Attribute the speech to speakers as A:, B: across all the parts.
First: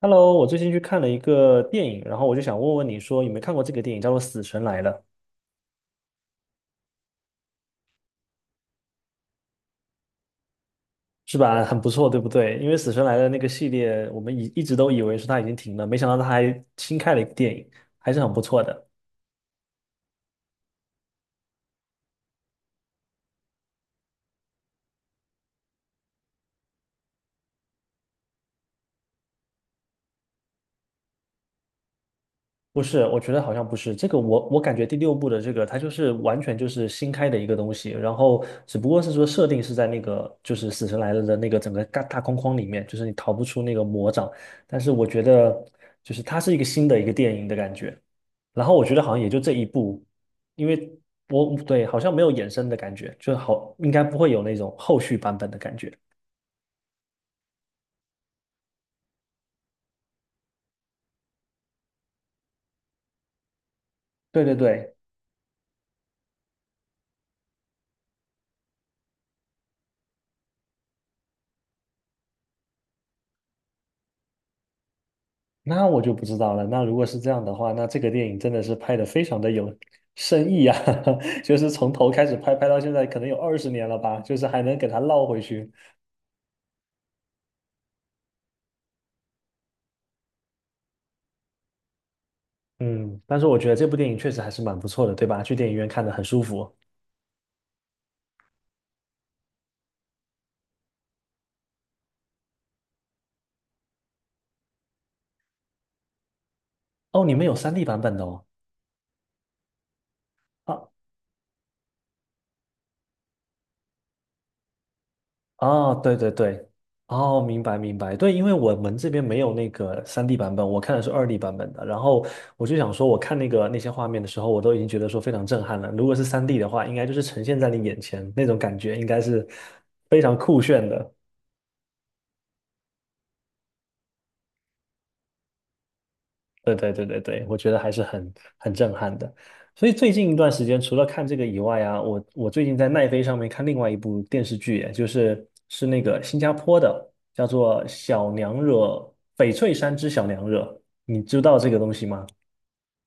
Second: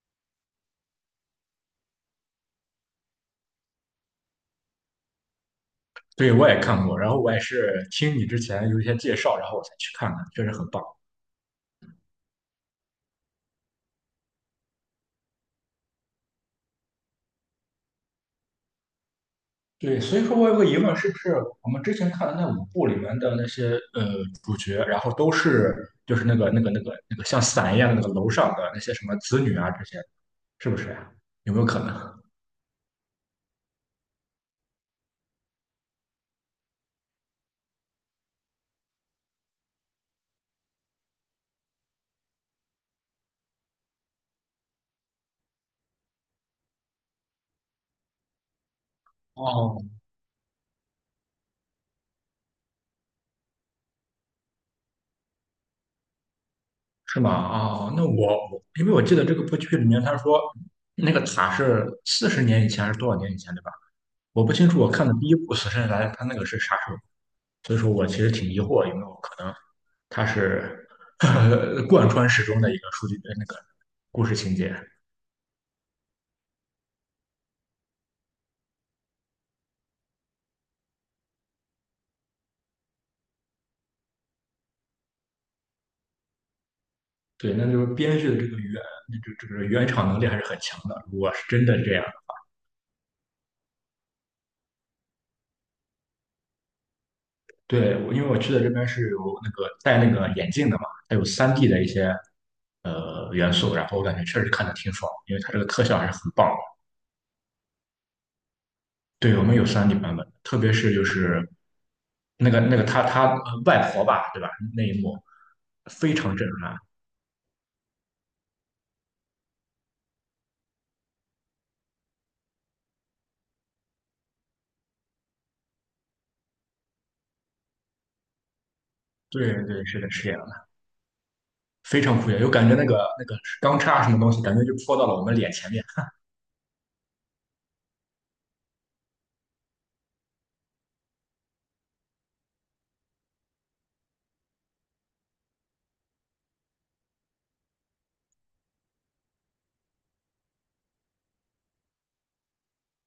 A: Hello，我最近去看了一个电影，然后我就想问问你说有没有看过这个电影，叫做《死神来了》，
B: 对，我也看过，然后我也是听你之前有一些介绍，然后我才去看的，确实很棒。
A: 是吧？很不错，对不对？因为《死神来了》那个系列，我们一直都以为说它已经停了，没想到它还新开了一个电影，还是很不错的。
B: 对，所以说我有个疑问，是不是我们之前看的那5部里面的那些呃主角，然后都是就是那个像伞一样的那个楼上的那些什么子女啊这些，是不是呀，有没有可能？
A: 不是，我觉得好像不是这个我。我感觉第六部的这个，它就是完全就是新开的一个东西，然后只不过是说设定是在那个就是死神来了的那个整个大框框里面，就是你逃不出那个魔掌。但是我觉得就是它是一个新的一个电影的感觉。然后我觉得好像也就这一
B: 哦，
A: 部，因为我对好像没有衍生的感觉，就好应该不会有那种后续版本的感觉。
B: 是吗？哦，那我因为我记得这个部剧里面他说那个塔是40年以前还是多少年以前，对吧？
A: 对
B: 我不
A: 对
B: 清楚，我
A: 对，
B: 看的第一部《死神来了》他那个是啥时候，所以说我其实挺疑惑有没有可能它是呵呵 贯穿始终的一个数据那个故事情节。
A: 那我就不知道了。那如果是这样的话，那这个电影真的是拍的非常的有深意啊，就是从头开始拍，拍到现在可能有20年了吧，就是还能给它绕回去。
B: 对，那就是编剧的这个那这个原厂能力还是很强的。如果是真的这样。
A: 嗯，但是我觉得这部电影确实还是蛮不错的，对吧？去电影院看的很舒服。
B: 对，我因为我去的这边是有那个戴那个眼镜的嘛，它有三 d 的一些元素，然后我感觉确实看的挺爽，因为它这个特效还是很棒的。
A: 哦，你们有 3D 版本的哦。
B: 对，我们有三 d 版本，特别
A: 啊。
B: 是就是那个他外婆吧，对吧？那一幕
A: 哦，
B: 非
A: 对对
B: 常震
A: 对，
B: 撼。
A: 哦，明白明白，对，因为我们这边没有那个三 d 版本，我看的是2D 版本的，然后我就想说，我看那个那些画面的时候，我都已经觉得说非常震撼了。如果是三 d 的话，应该就是呈现在你眼前那种感觉，应该是
B: 对对，是的，
A: 非
B: 是这
A: 常
B: 样。
A: 酷炫的。
B: 非常酷炫，有感觉那个钢叉什么东西，感觉就戳到了我们脸前面。
A: 对对对对对，我觉得还是很震撼的。所以最近一段时间，除了看这个以外啊，我最近在奈飞上面看另外一部电视剧，就是那个新加坡的，叫做《小娘惹》，翡翠山之小娘惹，你知道这个东西吗？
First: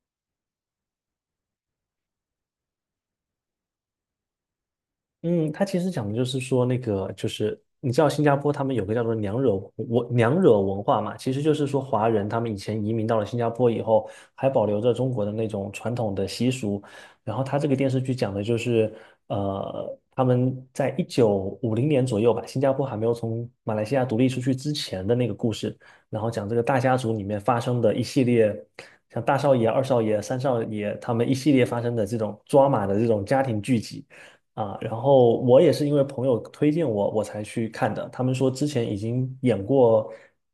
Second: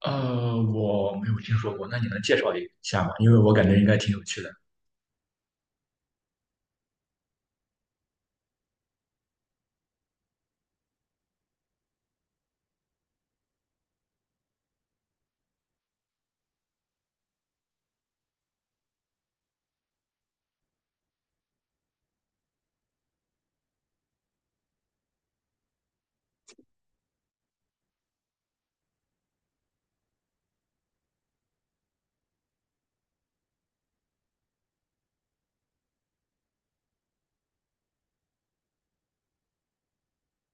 B: 我没有听说过，那你能介绍一下吗？因为我感觉应该挺有趣的。
A: 嗯，他其实讲的就是说，那个就是你知道新加坡他们有个叫做娘惹文化嘛，其实就是说华人他们以前移民到了新加坡以后，还保留着中国的那种传统的习俗。然后他这个电视剧讲的就是，呃，他们在一九五零年左右吧，新加坡还没有从马来西亚独立出去之前的那个故事，然后讲这个大家族里面发生的一系列，像大少爷、二少爷、三少爷他们一系列发生的这种抓马的这种家庭聚集。啊，然后我也是因为朋友推荐我，我才去看的。他们说之前已经演过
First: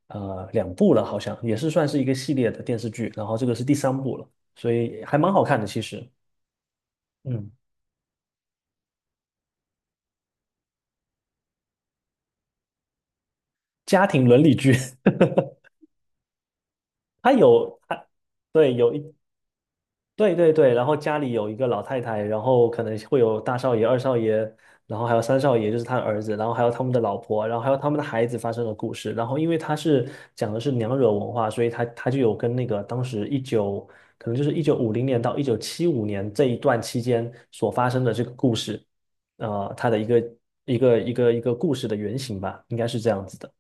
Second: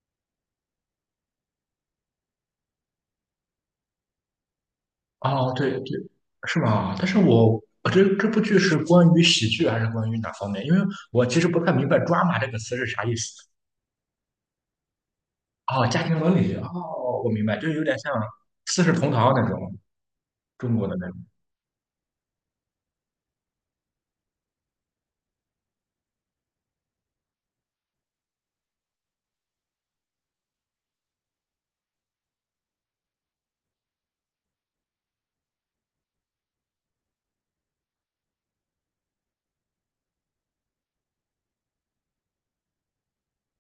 A: 两部了，好像也是算是一个系列的电视剧，然后这个是第三部了，所以还蛮好
B: 哦，
A: 看的
B: 对
A: 其
B: 对，
A: 实。
B: 是吗？但是
A: 嗯，
B: 我这部剧是关于喜剧还是关于哪方面？因为我其实不太明白 "drama" 这个词是啥意思。
A: 家庭伦理剧，
B: 哦，家庭伦理。哦，我
A: 它
B: 明白，就
A: 有
B: 有点
A: 它
B: 像
A: 对
B: 《四世
A: 有
B: 同
A: 一
B: 堂》那种
A: 对对对，
B: 中
A: 然
B: 国的
A: 后
B: 那种。
A: 家里有一个老太太，然后可能会有大少爷、二少爷，然后还有三少爷，就是他的儿子，然后还有他们的老婆，然后还有他们的孩子发生的故事。然后因为他是讲的是娘惹文化，所以他就有跟那个当时一九，可能就是一九五零年到1975年这一段期间所发生的这个故事，它的一个故事的原型吧，应该是这样子的。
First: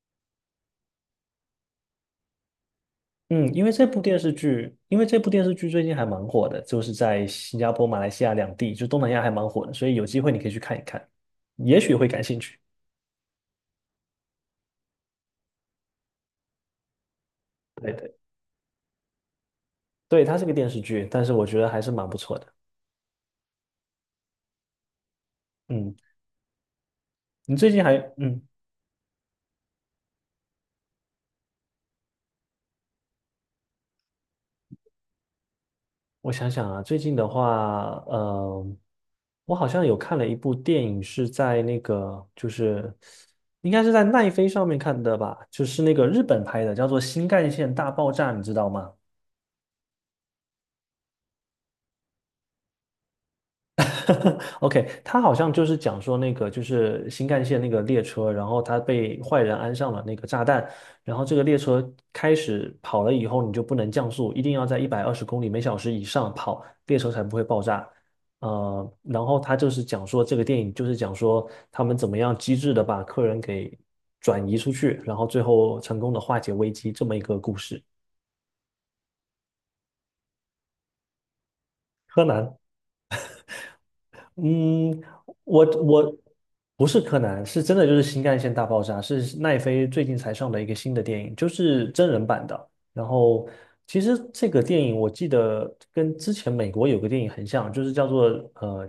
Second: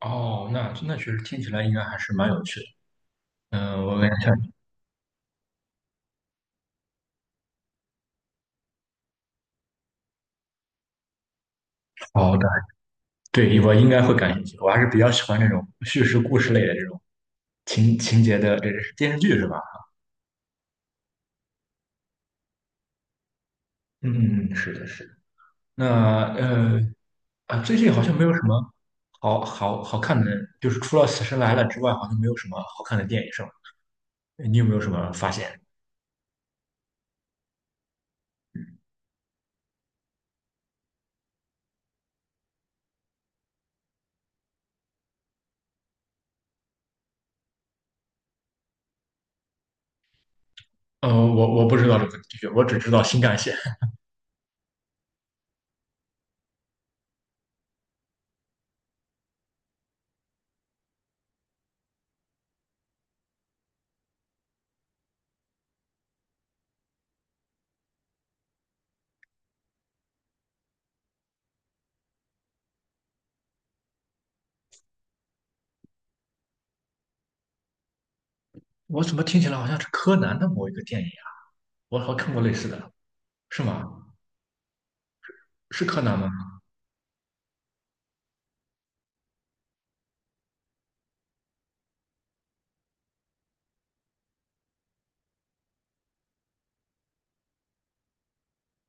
B: 哦，那确实听起来应该还是蛮有趣的。
A: 嗯，因为
B: 嗯、
A: 这
B: 我
A: 部
B: 感觉
A: 电视
B: 像。
A: 剧，因为这部电视剧最近还蛮火的，就是在新加坡、马来西亚两地，就东南亚还蛮火的，所以有机会你可以去看一看，也许会感
B: 好
A: 兴
B: 的。
A: 趣。
B: 对，我应该会感兴趣。我还是比较喜欢这种叙事故事类的这种
A: 对
B: 情
A: 对，
B: 情节的，这是电视剧是吧？
A: 对，它是个电视剧，但是我觉得还是蛮不错的。
B: 嗯，是的，是的。那
A: 嗯，
B: 呃
A: 你
B: 啊，
A: 最
B: 最
A: 近
B: 近
A: 还，
B: 好像没有
A: 嗯，
B: 什么好看的，就是除了《死神来了》之外，好像没有什么好看的电影，是吧？你有没有什么发现？
A: 我想想啊，最近的话，我好像有看了一部电影，是在那个，就是应该是在奈飞上面看的吧，就是那个日本拍的，叫做《新干线大爆炸》，你知道吗？
B: 我不知道这个剧，我只知道新干线。
A: OK，他好像就是讲说那个就是新干线那个列车，然后他被坏人安上了那个炸弹，然后这个列车开始跑了以后，你就不能降速，一定要在120公里每小时以上跑，列车才不会爆炸。然后他就是讲说这个电影就是讲说他们怎么样机智的把客人给转移出去，然后最后成功的化解危机这么一个故事。
B: 我怎么听起来好像是柯南的某一个电影啊？我好像
A: 柯
B: 看过类
A: 南，
B: 似的，是吗？
A: 嗯，我
B: 是柯
A: 我
B: 南吗？
A: 不是柯南，是真的就是新干线大爆炸，是奈飞最近才上的一个新的电影，就是真人版的。然后其实这个电影我记得跟之前美国有个电影很像，就是叫做呃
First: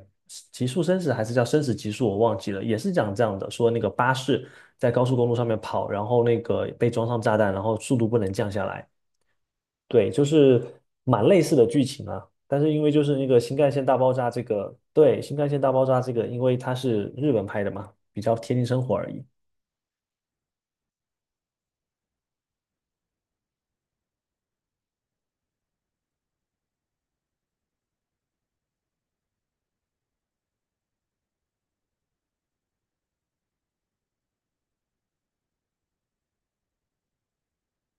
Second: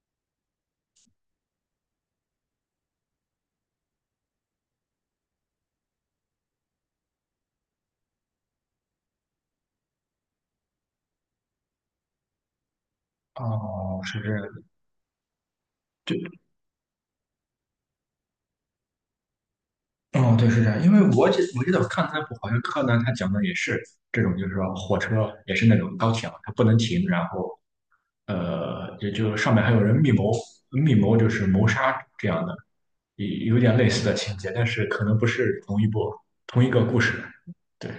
A: 《极速生死》还是叫《生死极速》，我忘记了，也是讲这样的，说那个巴士在高速公路上面跑，然后那个被装上炸弹，然后速度不能降下来。对，就是蛮类似的剧情啊，但是因为就是那个新干线大
B: 哦，
A: 爆
B: 是
A: 炸
B: 这
A: 这
B: 样。
A: 个，对，新干线大爆炸这个，因为它是日本拍的嘛，比较贴近生活而已。
B: 哦，对，是这样，因为我记得我看那部好像柯南他讲的也是这种，就是说火车也是那种高铁嘛，它不能停，然后也就上面还有人密谋，密谋就是谋杀这样的，有点类似的情节，但是可能不是同一个故事。对，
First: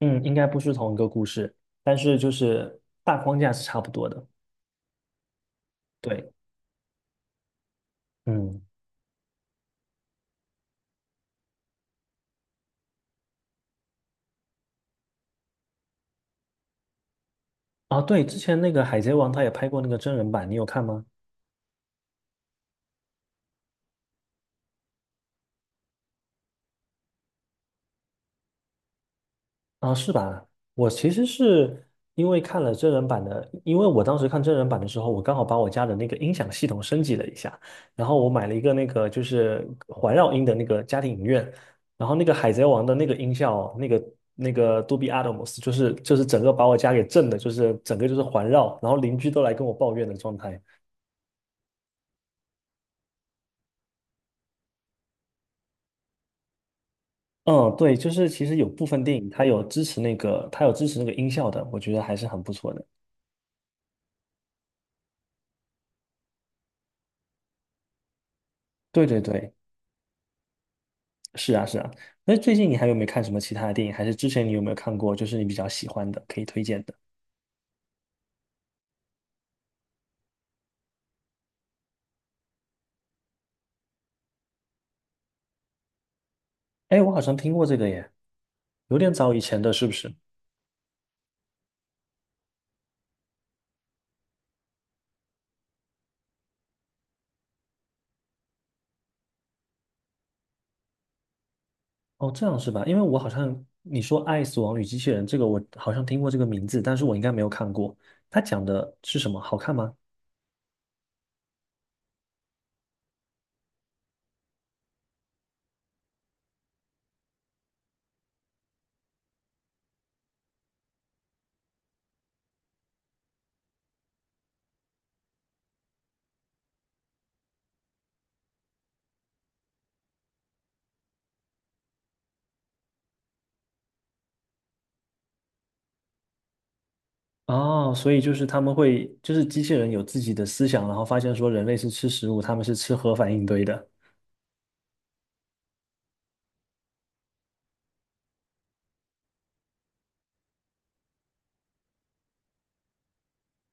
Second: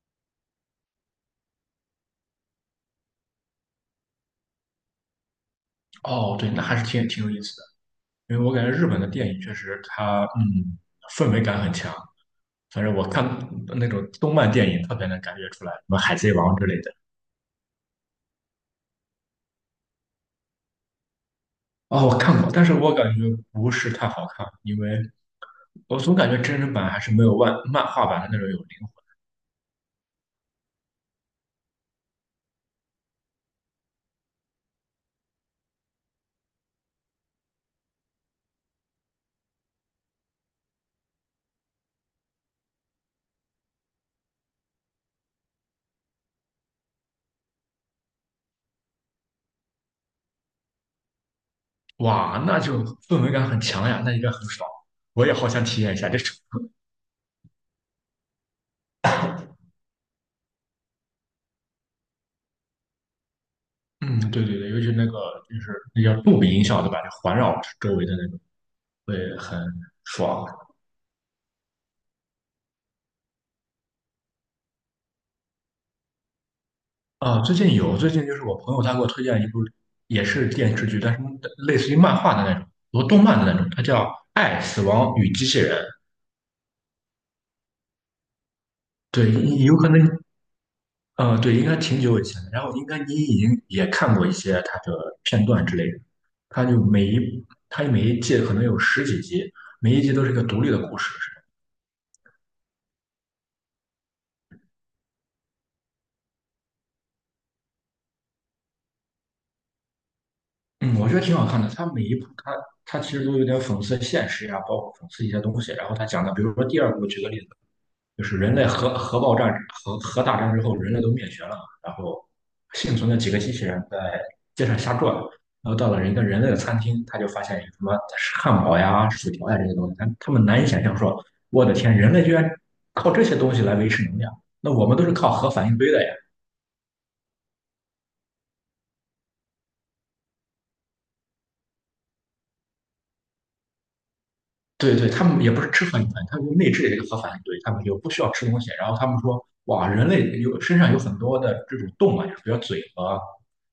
A: 嗯，应该不是同一个故事，但是就是大框架是差不多的。对，
B: 哦，对，那还是挺有意思的，因为我
A: 嗯，
B: 感觉日本的电影确实它氛围感很强，反正我看那种动漫电影特别能感觉出来，什么《海贼王》之类的。
A: 啊，对，之前那个《海贼王》他也拍过那个真人版，你有看吗？
B: 哦，我看过，但是我感觉不是太好看，因为我总感觉真人版还是没有漫画版的那种有灵
A: 啊，是吧？我其实是因为看了真人版的，因为我当时看真人版的时候，我刚好把我家的那个音响系统升级了一下，然后我买了一个那个就是环绕音的那个家庭影院，然后那个海贼王的那个音效，那个杜比 Atmos，就是整个把我家给震的，就是整个就是环绕，然后邻居都来跟我抱怨的状态。
B: 魂。哇，那就氛围感很强呀，那应该很爽。我也好想体验一下，这是
A: 嗯，对，就是其实有部分电影它有支持那个，它有支持那个音效的，我觉得还是很不错的。
B: 嗯，对对对，尤其那个就是那叫杜比音效对吧？就环绕周围的那种，
A: 对对
B: 会
A: 对，
B: 很爽。
A: 是啊，是啊。那最近你还有没有看什么其他的电影？还是之前你有没有看过，就是你比较喜欢的，可以推荐的？
B: 啊，最近有，最近就是我朋友他给我推荐一部，也是电视剧，但是类似于漫画的那种，和动漫的那种，它叫《爱、死亡与机器人》。
A: 哎，我好像听过这个耶，有点
B: 对，
A: 早以前的，
B: 有
A: 是
B: 可
A: 不
B: 能
A: 是？
B: 对，应该挺久以前的。然后应该你已经也看过一些它的片段之类的。它就每一它每一季可能有十几集，每一集都是一个独立的故事。是吧？
A: 哦，这样是吧？因为我好像你说《爱死亡与机器人》这个，我好像听过这个名字，但是我应该没有看过。它讲的是什么？好看吗？
B: 嗯，我觉得挺好看的。它每一部它其实都有点讽刺现实呀、包括讽刺一些东西。然后它讲的，比如说第二部，举个例子。就是人类核爆炸核大战之后，人类都灭绝了嘛，然后幸存的几个机器人在街上瞎转，然后到了一个人类的餐厅，他就发现有什么汉堡呀、薯条呀这些东西，他们难以想象说，我的天，人类居然靠这些东西来维持能量，那我们都是靠核反应堆的呀。
A: 哦，所以就是他们会，就是机器人有自己的思想，然后发现说人类是吃食物，他们是吃核反应堆的。
B: 对对，他们也不是吃核反应，他们就内置的一个核反应堆，他们就不需要吃东西。然后他们说，哇，人类有身上有很多的这种动脉，比如嘴和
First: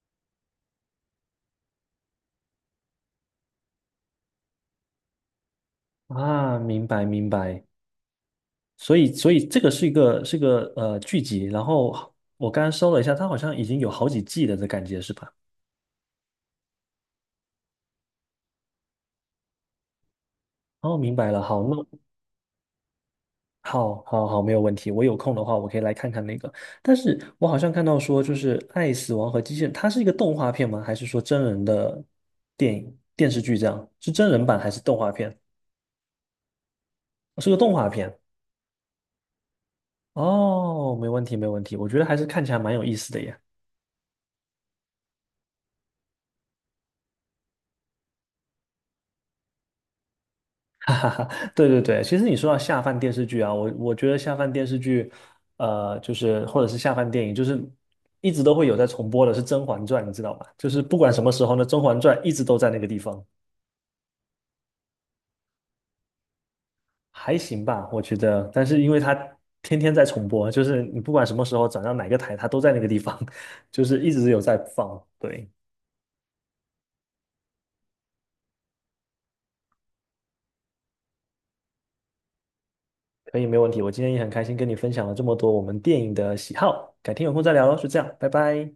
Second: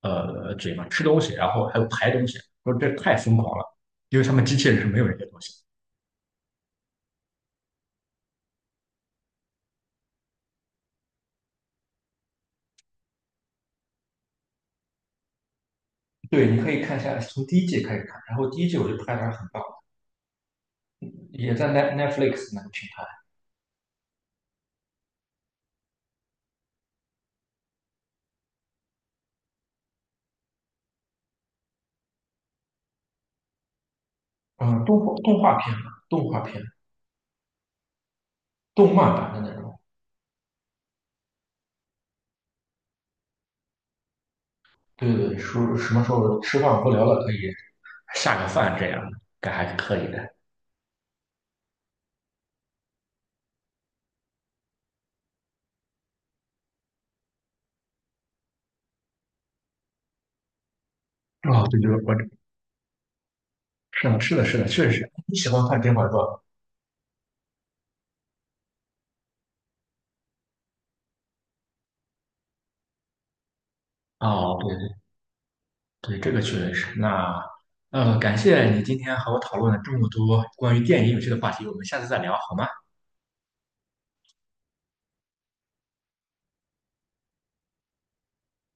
B: 嘴嘛，吃东西，然后还有排东西，说这太疯狂了，因为他们机器人是没有这些东西。
A: 啊，明白明白。所以，所以这个是一个剧集，然后我刚刚搜了一下，它好像已经有好几季了的感觉是吧？
B: 对，你可以看一下，从第一季开始看，然后第一季我就拍的还是很棒，
A: 哦，明白了，
B: 也
A: 好，
B: 在
A: 那
B: Netflix 那个平台，
A: 好好好，没有问题。我有空的话，我可以来看看那个。但是我好像看到说，就是《爱死亡和机器人》，它是一个动画片吗？还是说真人的电影电视剧这样？是真人版还是
B: 嗯，
A: 动
B: 动
A: 画
B: 画
A: 片？
B: 动画片嘛，动画片，
A: 哦是个动画片。
B: 动漫版的那种。
A: 哦，没问题，没问题。我觉得还是看起来蛮有意思的耶。
B: 对对对说什么时候吃饭无聊了可以下个饭这样，该还是可以的。
A: 对对对，其实你说到下饭电视剧啊，我觉得下饭电视剧，就是或者是下饭电影，就是一直都会有在重播的是《甄嬛传》，你知道吗？就是不管什么时候呢，
B: 哦，对
A: 《甄
B: 对，
A: 嬛
B: 我
A: 传》一直都在那个地方，
B: 是的，是的，是的，确实是。你喜欢看《天外传》？
A: 还行吧，我觉得。但是因为它天天在重播，就是你不管什么时候转到哪个台，它都在那个地方，就是一直有在
B: 哦，对
A: 放。对，
B: 对对，这个确实是。那感谢你今天和我讨论了这么多关于电影有趣的话题，我们下次再聊好吗？
A: 可以，没问题。我今天也很开心跟你分享了这么多我们电影的喜好，改天有空再聊喽，就这样，拜拜。